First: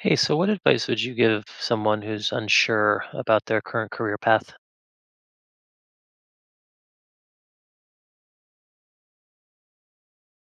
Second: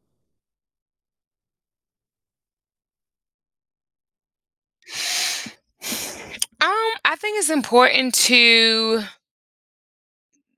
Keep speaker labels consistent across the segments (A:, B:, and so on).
A: Hey, so what advice would you give someone who's unsure about their current career path?
B: I think it's important to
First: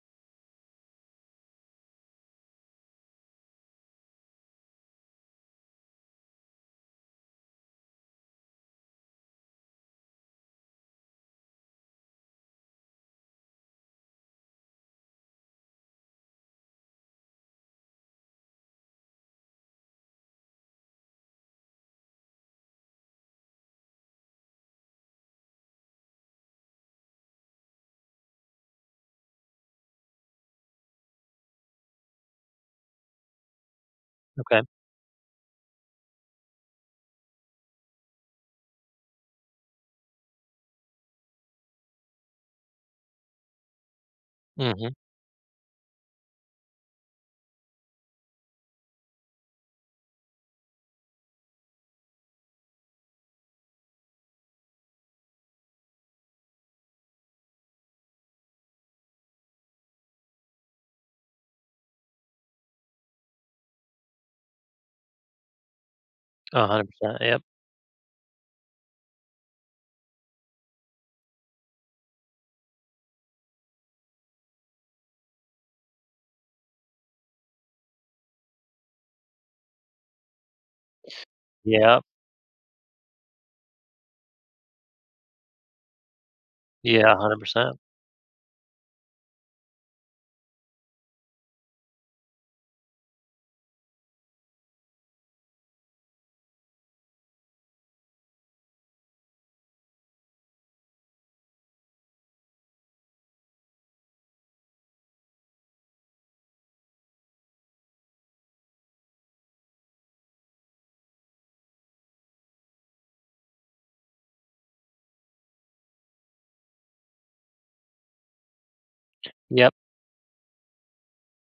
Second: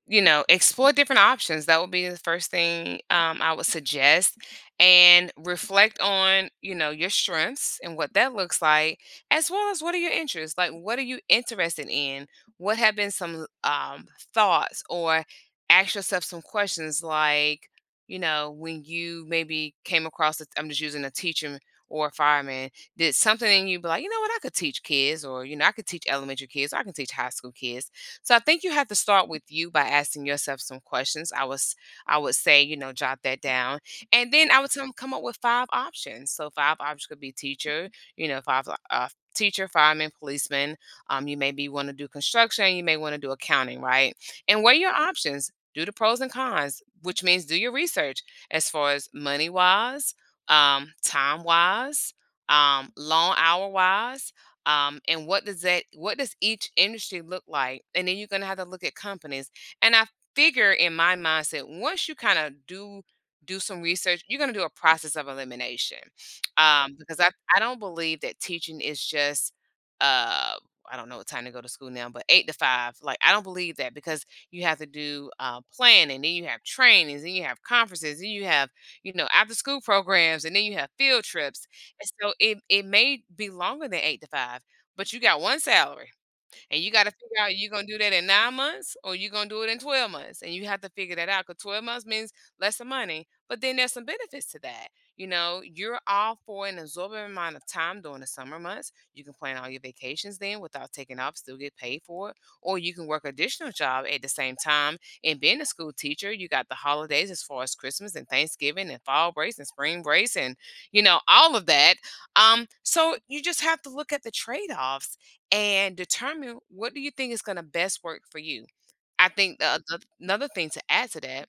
B: you know, explore different options. That would be the first thing I would suggest. And reflect on, you know, your strengths and what that looks like, as well as what are your interests? Like, what are you interested in? What have been some thoughts? Or ask yourself some questions like, you know, when you maybe came across, I am just using a teacher or a fireman, did something in you be like, you know what, I could teach kids, or, you know, I could teach elementary kids, or I can teach high school kids. So I think you have to start with you by asking yourself some questions. I would say, you know, jot that down. And then I
A: Okay.
B: would tell them come up with five options. So five options could be teacher, you know, five teacher, fireman, policeman. You maybe want to do construction, you may want to do accounting, right? And weigh
A: Mm-hmm.
B: your options. Do the pros and cons, which means do your research as far as money wise, time wise, long hour wise, and what does each industry look like, and then you're going to have to look at companies and I figure in my mindset once you kind of do some research, you're going to do a process of elimination,
A: A hundred percent.
B: because I,
A: Yep.
B: I don't believe that teaching is just uh, I don't know what time to go to school now, but eight to five like I don't believe that, because you have to do planning, then you have trainings, then you have conferences, then you have, you know, after school programs, and then you have field trips,
A: Yep.
B: and so it may be longer than 8 to 5, but you got 1 salary. And you gotta
A: Yeah. a
B: figure
A: hundred
B: out you
A: percent.
B: gonna do that in 9 months or you gonna do it in 12 months. And you have to figure that out, because 12 months means less of money. But then there's some benefits to that. You know, you're all for an absorbent amount of time during the summer months. You can plan all your vacations then without taking off, still get paid for it. Or you can work additional job at the same time. And being a school teacher, you got the holidays as far as Christmas and Thanksgiving and fall breaks and spring breaks and, you know, all of that. So you just have to look at the trade-offs and determine what do you think is gonna best work for you. I think
A: Yep.
B: the another thing to add to that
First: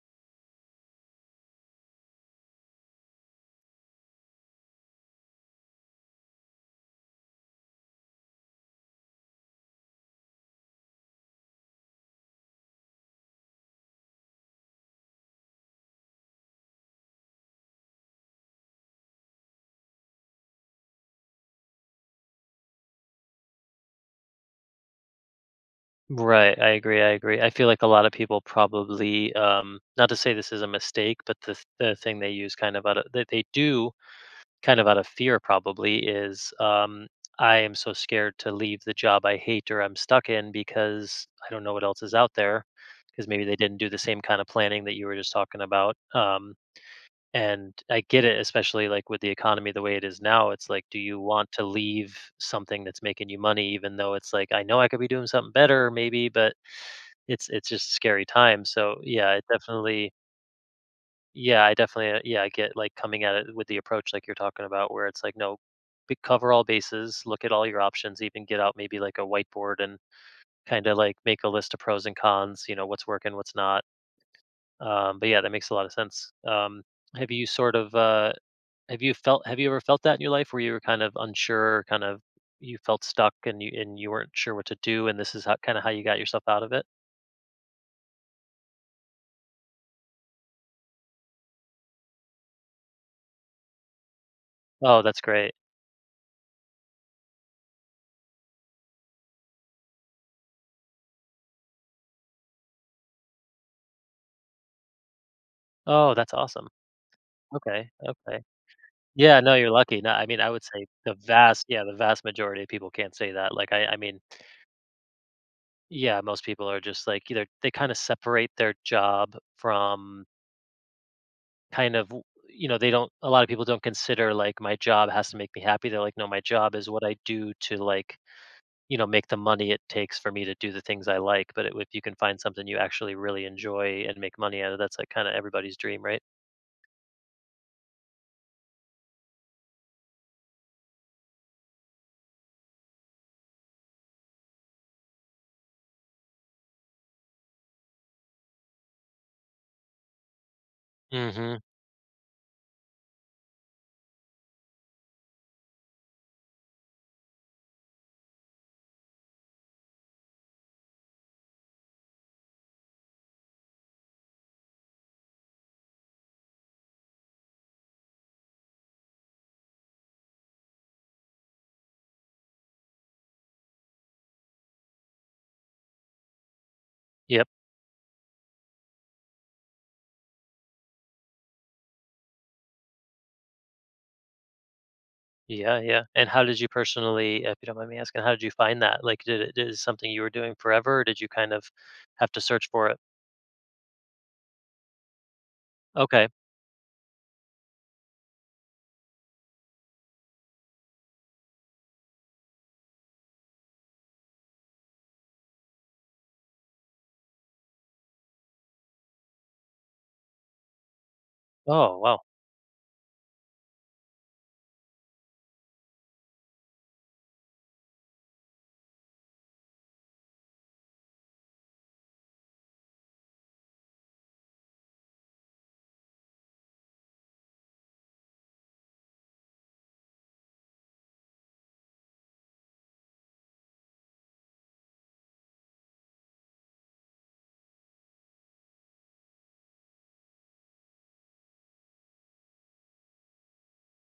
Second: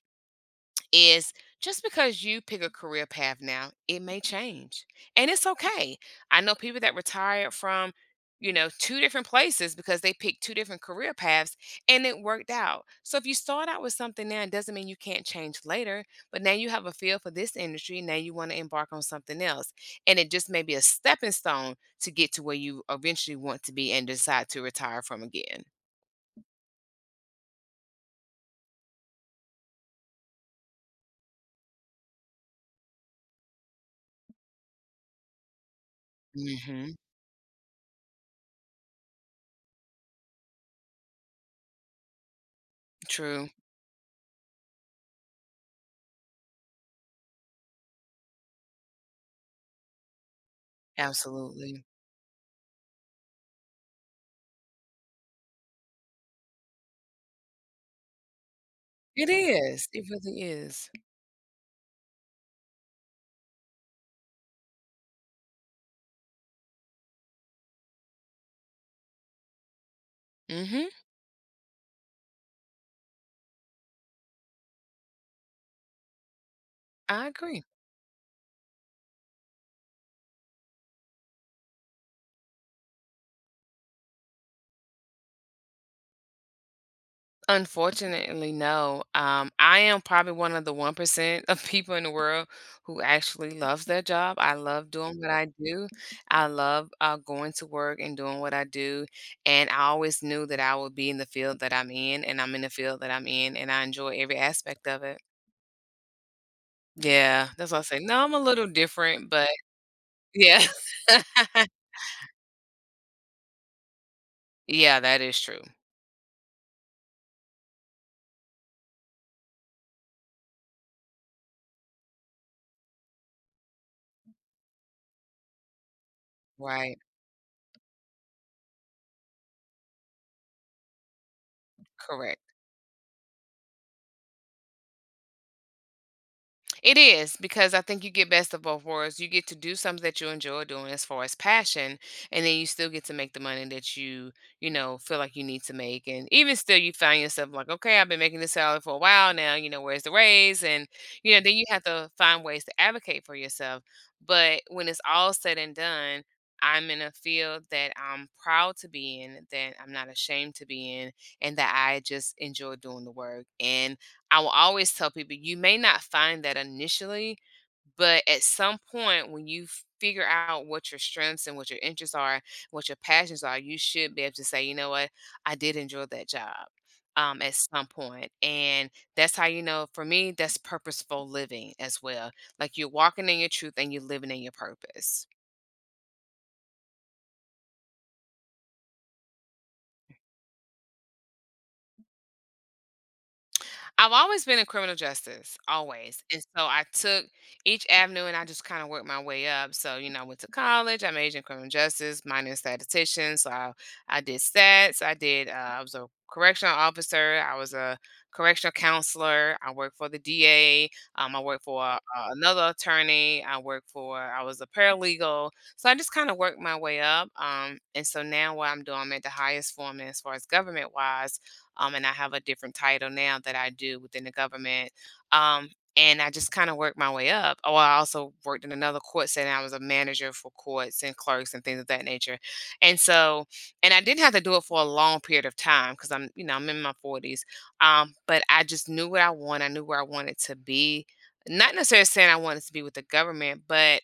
B: is just because you pick a career path now, it may change. And it's okay. I know people that retired from, you know, two different places because they picked two different career paths, and it worked out. So if you start out with something now, it doesn't mean you can't change later, but now you have a feel for this industry. Now you want to embark on something else. And it just may be a stepping stone to get to where you eventually want to be and decide to retire from again.
A: Right. I agree. I agree. I feel like a lot of people probably, not to say this is a mistake, but the thing they use kind of out of that they do kind of out of fear probably is.
B: Mhm.
A: I am so scared to leave the job I hate or I'm stuck in because I don't know what else is out there. Because maybe
B: True.
A: they didn't do the same kind of planning that you were just talking about. And I get it, especially like with the economy the way it is now. It's like, do you want to
B: Absolutely.
A: leave something that's making you money, even though it's like I know I could be doing something better, maybe, but it's just scary time. So
B: It
A: yeah, it
B: is. It really is.
A: definitely, yeah, I get like coming at it with the approach like you're talking about, where it's like, no, cover all bases, look at all your options, even get out maybe like a whiteboard and kind
B: Mhm.
A: of like make a list of pros and cons. You know, what's working, what's not. But yeah, that makes a lot of sense. Um,
B: I
A: have you
B: agree.
A: ever felt that in your life where you were kind of unsure, kind of you felt stuck and you weren't sure what to do, and this is how kind of how you got yourself out of it?
B: Unfortunately, no. I am probably one of the 1% of people in the world who actually loves their job. I love
A: Oh,
B: doing
A: that's
B: what I
A: great.
B: do. I love going to work and doing what I do. And I always knew that I would be in the field that I'm in, and I'm in the field that I'm in, and I enjoy every aspect of it.
A: Oh, that's awesome.
B: Yeah, that's why I
A: Okay.
B: say, no, I'm a
A: Okay.
B: little different,
A: Yeah,
B: but
A: no, you're lucky. No, I mean, I would
B: yeah.
A: say yeah, the vast majority of people can't say that. Like, I mean,
B: Yeah, that is true.
A: yeah, most people are just like either they kind of separate their job from kind of, they don't. A lot of people don't consider like my job has to make me happy. They're like, no, my job is
B: Right,
A: what I do to like, make the money it takes for me to do the things I like. But if you can find
B: correct.
A: something you actually really enjoy and make money out of, that's like kind of everybody's dream, right?
B: It is because I think you get best of both worlds. You get to do something that you enjoy doing as far as passion, and then you still get to make the money that you know, feel like you need to make. And even still, you find yourself like, okay, I've been making this salary for a while now. You know, where's the raise? And, you know, then
A: Hmm.
B: you have to find ways to advocate for yourself. But when it's all said and done, I'm in a field that I'm proud to be in, that I'm not ashamed to be in, and that I just enjoy doing the work. And I will always tell people you may not find that initially, but at some point when you figure out what your strengths and what your interests are, what your passions are, you should be able to say, you know what, I did enjoy that job
A: Yep.
B: at some point. And that's how you know, for me, that's purposeful living as well. Like you're walking in your truth and you're living in your purpose.
A: Yeah, yeah. And how did you personally, if you don't mind me asking, how did you find that? Like, did it is something you were doing forever, or did you kind of have to search for it?
B: I've always been in criminal justice, always.
A: Okay.
B: And so I took each avenue and I just kind of worked my way up. So, you know, I went to college, I majored in criminal justice, minor in statistician. I did stats, I did, I was a correctional officer, I was a correctional counselor, I worked for the DA, I worked for
A: Oh, wow.
B: another attorney, I worked for, I was a paralegal. So I just kind of worked my way up. And so now what I'm doing, I'm at the highest form as far as government wise, and I have a different title now that I do within the government. Um, and I just kind of worked my way up. Oh, I also worked in another court setting. I was a manager for courts and clerks and things of that nature. And so, and I didn't have to do it for a long period of time because I'm, you know, I'm in my 40s. But I just knew what I want. I knew where I wanted to be. Not necessarily saying I wanted to be with the government, but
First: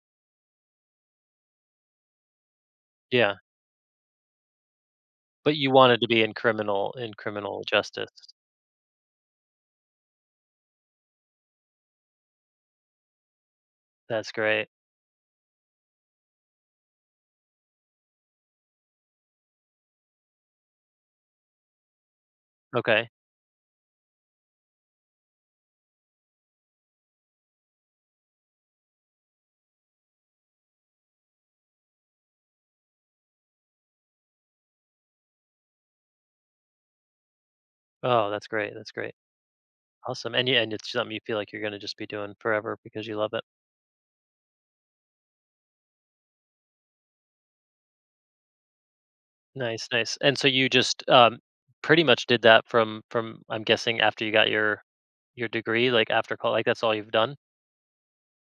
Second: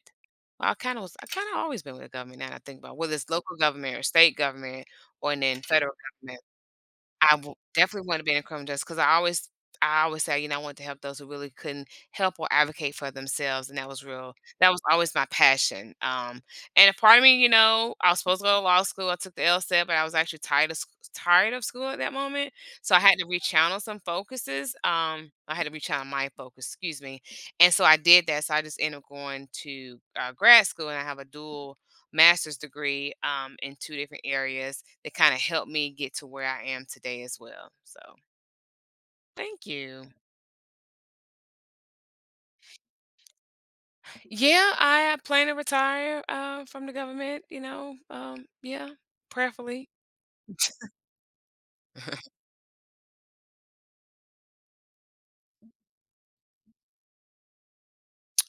B: well, I kind of was. I kind of always been with the government. Now that I think about it, whether it's
A: Yeah.
B: local government or state government, or and
A: But
B: then
A: you
B: federal
A: wanted to be in
B: government.
A: criminal in
B: I w
A: criminal
B: Definitely
A: justice.
B: would to be been in a criminal justice because I always say, you know, I want to help those who really couldn't help or advocate for themselves, and
A: That's great.
B: that was always my passion, and a part of me, you know, I was supposed to go to law school, I took the LSAT, but I was actually tired of school at that moment, so I
A: Okay.
B: had to rechannel some focuses, I had to rechannel my focus, excuse me, and so I did that, so I just ended up going to, grad school, and I have a dual master's degree in two different areas that kind of helped me get to where I am today as well. So
A: Oh, that's great. That's great.
B: thank you.
A: Awesome. And yeah, and it's something you feel like you're going to just be doing forever because you love it.
B: Yeah, I plan to retire from the government, you know, yeah,
A: Nice,
B: prayerfully.
A: nice. And so you just pretty much did that from I'm guessing after you got your degree, like after college, like that's all you've done.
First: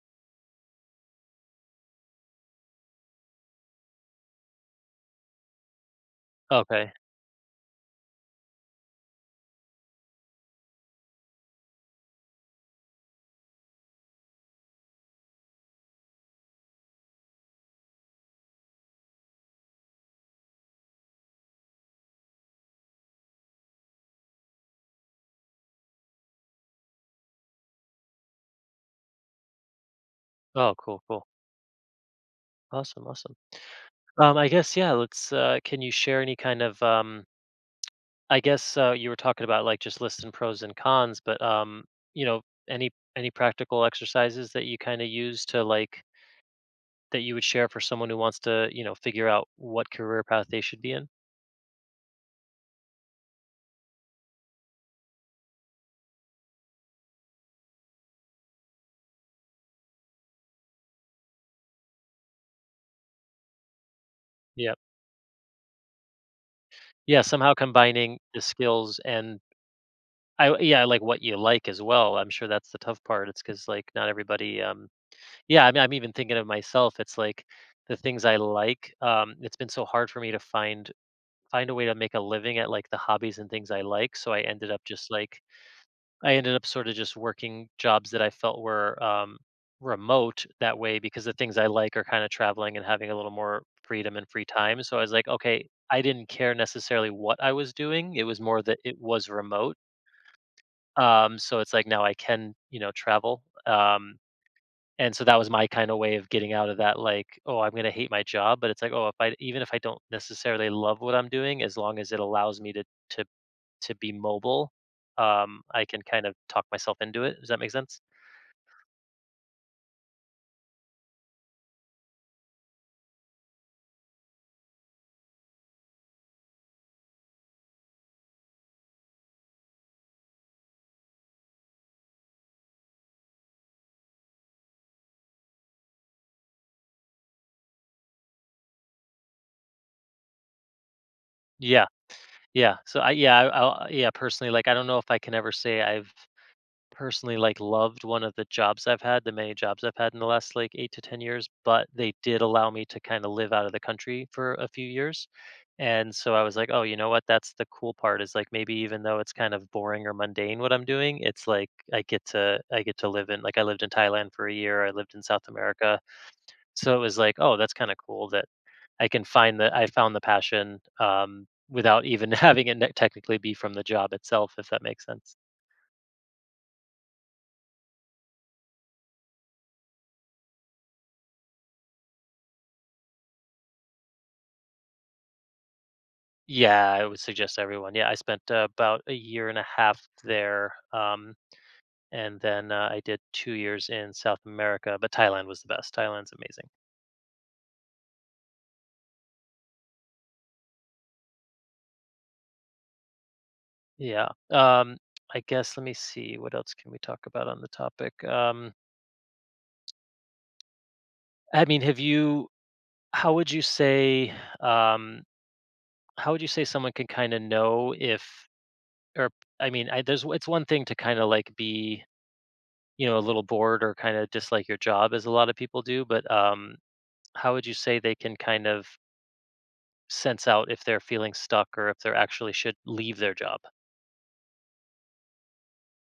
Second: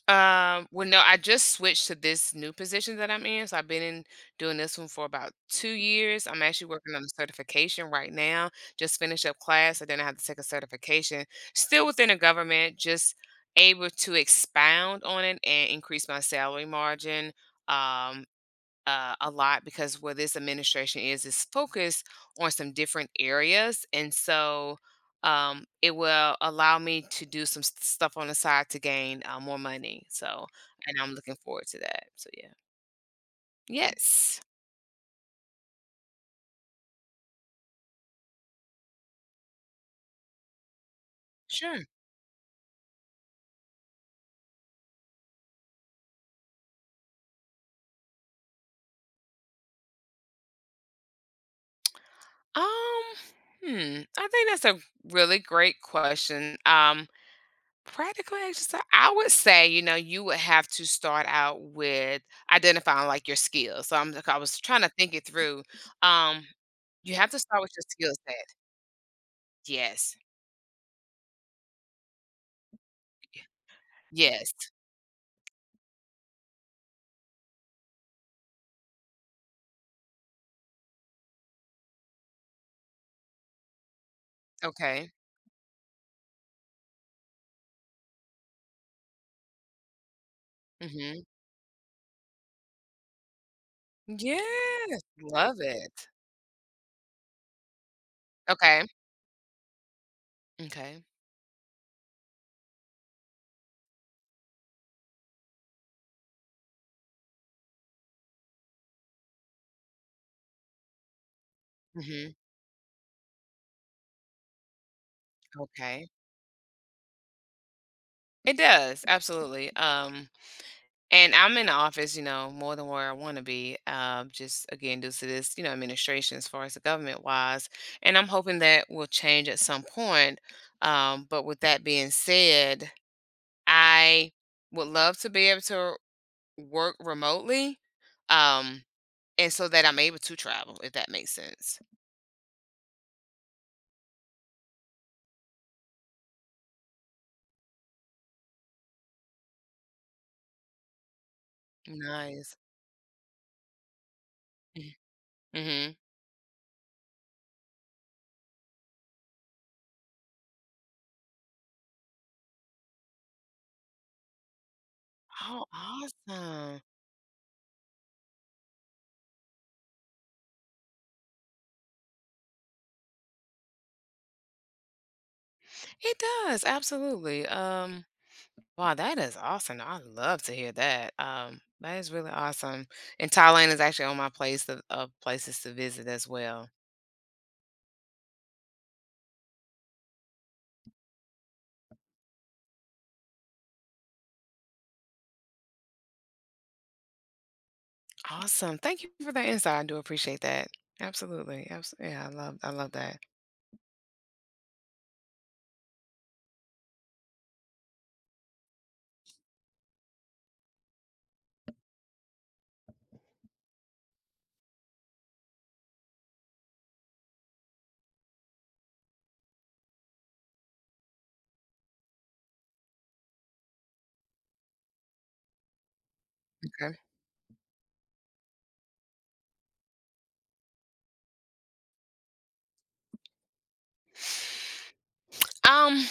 B: Well, no, I just switched to this new position that I'm in. So I've been in doing this one for about 2 years. I'm actually
A: Okay.
B: working on a certification right now. Just finished up class, and then I have to take a certification. Still within the government, just able to expound on it and increase my salary margin. Um, a lot, because where this administration is focused on some different areas, and so it will allow me to do some stuff on the side to gain more money, so
A: Oh,
B: and
A: cool,
B: I'm
A: cool.
B: looking forward to that, so yeah.
A: Awesome, awesome.
B: Yes.
A: I guess, yeah. Let's. Can you share any kind of? I guess, you were talking about like just listing pros and cons, but
B: Sure.
A: you know, any practical exercises that you kind of use to, like, that you would share for someone who wants to figure out what career path they should be in.
B: um I think that's a really great question. Practical exercise, I would say, you know, you would have to start out with identifying like your skills. So I'm like, I was
A: Yeah.
B: trying to think it through. Um, you
A: Yeah.
B: have to
A: Somehow
B: start with your skill
A: combining the
B: set.
A: skills and
B: Yes.
A: I like what you like as well. I'm sure that's the tough part. It's because, like, not
B: Yes.
A: everybody, yeah, I mean, I'm even thinking of myself. It's like the things I like, it's been so hard for me to find a way to make a living at, like, the hobbies and things I like, so I ended up just,
B: Okay.
A: like I ended up sorta just working jobs that I felt were, remote that way, because
B: Hmm.
A: the things I like are kinda traveling and having a little more freedom and free time, so I
B: Yes.
A: was like,
B: Love
A: "Okay," I
B: it.
A: didn't care necessarily what I was doing. It was more that
B: Okay.
A: it was remote.
B: Okay.
A: So it's like now I can, travel. And so that was my kind of way of getting out of that like, oh, I'm going to hate my job, but it's like, oh, if I even if I don't necessarily love what I'm doing, as long as it
B: Hmm.
A: allows me to to be mobile, I can
B: Okay.
A: kind of talk myself into it. Does that make sense?
B: It does. Absolutely. And I'm in the office, you know, more than where I want to be. Just again, due to this, you know, administration as far as the government wise, and I'm hoping that will change at some point. But with that being said, I would love to be able to work remotely, um, and so that I'm able to travel, if that makes sense.
A: Yeah, yeah. So I yeah, personally, like, I don't know if I can ever say I've personally, like, loved one of the many jobs I've had in the last, like, 8 to 10 years, but they did
B: Nice.
A: allow me to kinda live out of the country for a few years,
B: Mm-hmm.
A: and so I was like, "Oh, you know what? That's the cool part, is, like, maybe even though it's kind of boring or mundane what I'm doing, it's like I get to live in," like, I lived in Thailand for a year, I lived in South
B: Oh,
A: America,
B: awesome!
A: so it was like, "Oh, that's kinda cool that I can find the I found the passion, without even having it ne technically be from the job itself," if that makes sense.
B: It does absolutely. Wow, that is awesome. I love to hear that. That is really awesome. And Thailand is actually on my place of places to visit as well.
A: Yeah, I would suggest everyone. Yeah, I spent, about a year and a half there, and then, I did 2 years in South America. But Thailand was the best. Thailand's amazing.
B: Awesome. Thank you for that insight. I do appreciate that. Absolutely. Yeah, I love that.
A: Yeah. I guess let me see what else can we talk about on the topic. I mean, have you? How would you say? Um, how would you say someone can kind of know if, or I mean, I, there's it's one thing to kind of like be, a little bored or kind of dislike your job, as a lot of people do, but
B: Okay.
A: how would you say they can kind of sense out if they're feeling stuck or if they are actually should leave their job?
B: Um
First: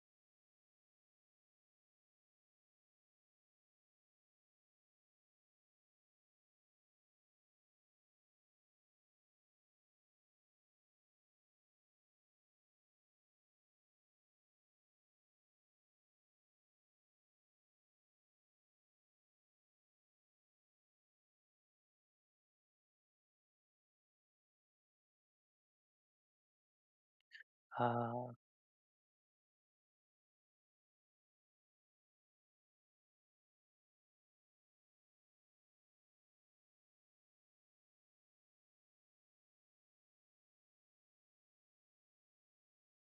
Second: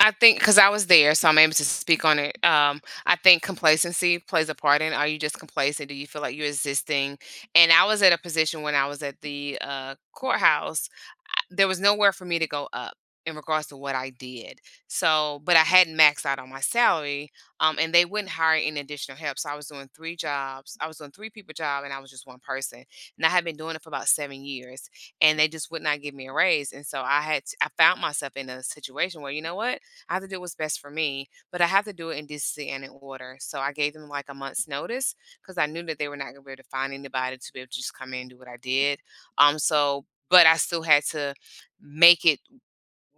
B: I think because I was there, so I'm able to speak on it. I think complacency plays a part in. Are you just complacent? Do you feel like you're existing? And I was at a position when I was at the courthouse. There was nowhere for me to go up in regards to what I did. So, but I hadn't maxed out on my salary, and they wouldn't hire any additional help. So I was doing three jobs. I was doing three people job, and I was just one person. And I had been doing it for about 7 years, and they just would not give me a raise. And so I found
A: Uh,
B: myself in a situation where, you know what, I have to do what's best for me, but I have to do it in decency and in order. So I gave them like a month's notice because I knew that they were not going to be able to find anybody to be able to just come in and do what I did. But I still had to make it,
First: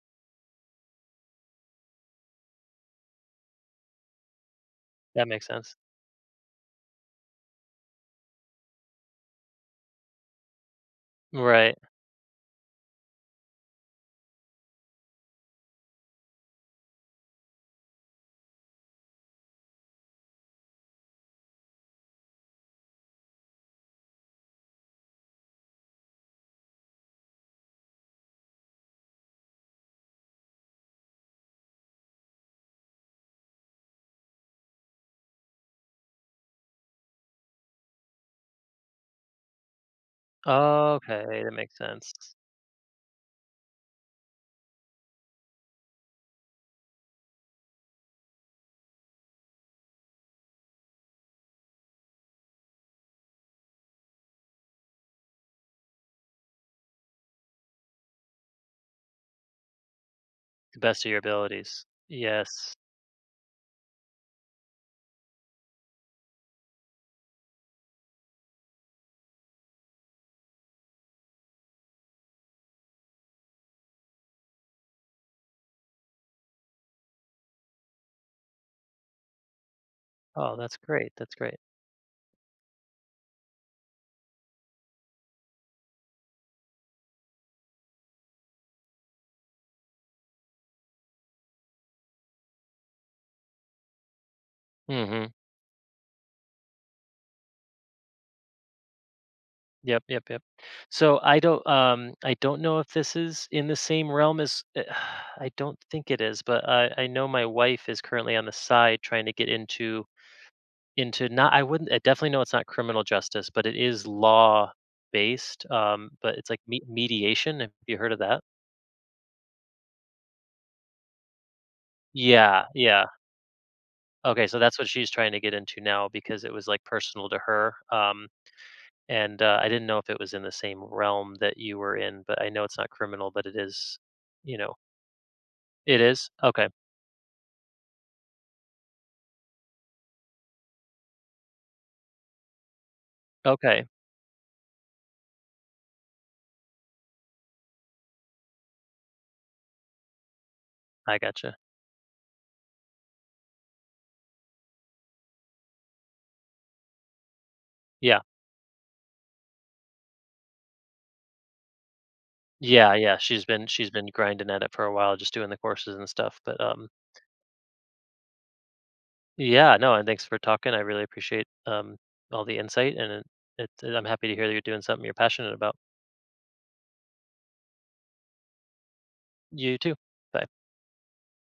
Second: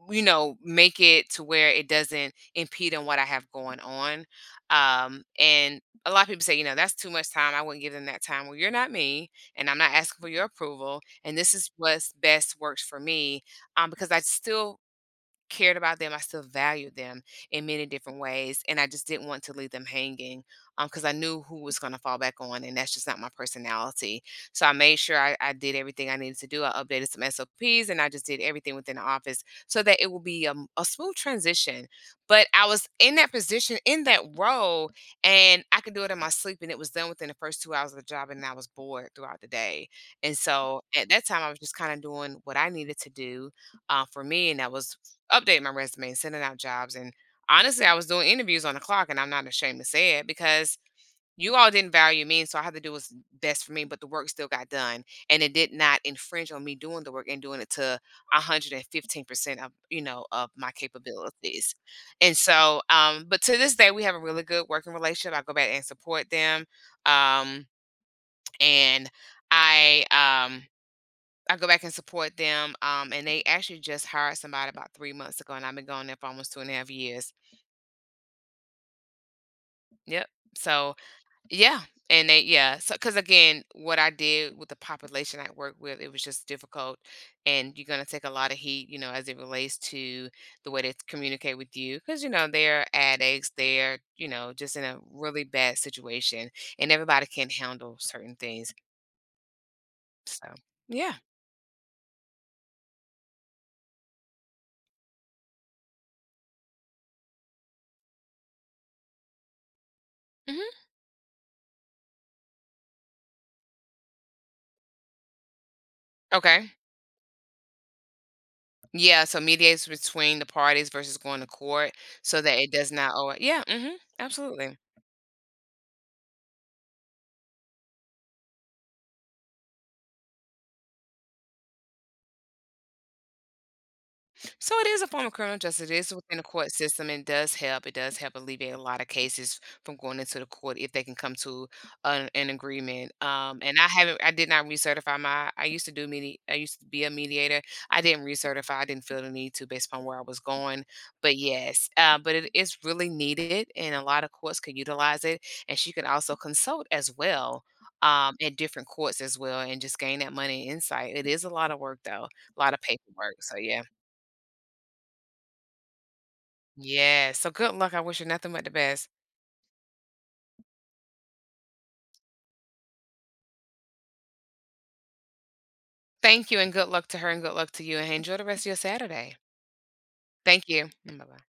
B: you know, make it to where it doesn't impede on what I have going on.
A: that makes sense.
B: And a lot of people say, you know, that's too much time. I wouldn't give them that time. Well, you're not me, and I'm not asking for your approval. And this is
A: Right.
B: what's best works for me, because I still cared about them, I still valued them in many different ways, and I just didn't want to leave them hanging, because I knew who was gonna fall back on, and that's just not my personality. So I made sure I did everything I needed to do, I updated some SOPs, and I just did everything within the office so that it would be, a smooth transition, but I was in that position, in that role, and I could do it in my sleep, and it was done within the first 2 hours of the job, and I was bored throughout the day, and so, at that
A: Okay,
B: time, I
A: that
B: was
A: makes
B: just kinda
A: sense.
B: doing what I needed to do, for me, and that was updating my resume and sending out jobs. And honestly, I was doing interviews on the clock, and I'm not ashamed to say it because you all didn't value me. So I had to do what's best for me, but the work still got done. And it did not infringe on me doing the work and doing it to 115% of, you know, of my
A: The best of your
B: capabilities.
A: abilities. Yes.
B: But to this day, we have a really good working relationship. I go back and support them. Um, and I, um, I go back and support them, and they actually just hired somebody about 3 months ago, and I've been going there for almost 2.5 years. Yep.
A: Oh, that's
B: So,
A: great. That's great.
B: yeah, and they yeah, so because again, what I did with the population I work with, it was just difficult, and you're gonna take a lot of heat, you know, as it relates to the way they communicate with you, because you know, they're addicts, they're, you know, just in a
A: Mm-hmm.
B: really bad situation, and everybody can't handle certain things.
A: Yep, yep, yep.
B: So, yeah.
A: So I don't know if this is in the same realm as, I don't think it is, but I know my wife is currently on the side trying to get into
B: Mhm.
A: Into not I wouldn't I definitely know it's not criminal justice, but it is law based, but it's like,
B: Okay.
A: me mediation, have you heard of that?
B: Yeah, so mediates between the parties versus going to court so that
A: Yeah,
B: it does
A: yeah.
B: not owe. Yeah, mhm,
A: Okay, so
B: absolutely.
A: that's what she's trying to get into now, because it was, like, personal to her, and, I didn't know if it was in the same realm that you were in, but I know it's not criminal, but it is, you know
B: So it is a form of criminal justice. It
A: It
B: is
A: is?
B: within the
A: Okay,
B: court system and does help. It does help alleviate a lot of cases from going into the court if they can come to an agreement. And
A: okay,
B: I haven't, I did not recertify my, I used to be a mediator. I didn't recertify. I didn't feel the need to based upon where I was going.
A: I
B: But
A: gotcha.
B: yes, but it is really needed and a lot of courts could utilize it. And she could also consult as well
A: Yeah.
B: at different courts as well and just gain that money insight. It is a lot of work though, a lot of
A: Yeah, yeah,
B: paperwork.
A: she's
B: So
A: been
B: yeah.
A: she's been grinding at it for a while, just doing the courses and stuff, but,
B: Yes. So good luck. I wish you nothing but the best.
A: Yeah, no, and thanks for talking. I really appreciate, all the insight, and I'm happy to hear that you're doing something you're passionate about.
B: Thank you and good luck to her and good luck to you. And enjoy the rest of your Saturday.
A: You too. Bye.
B: Thank you. Bye bye.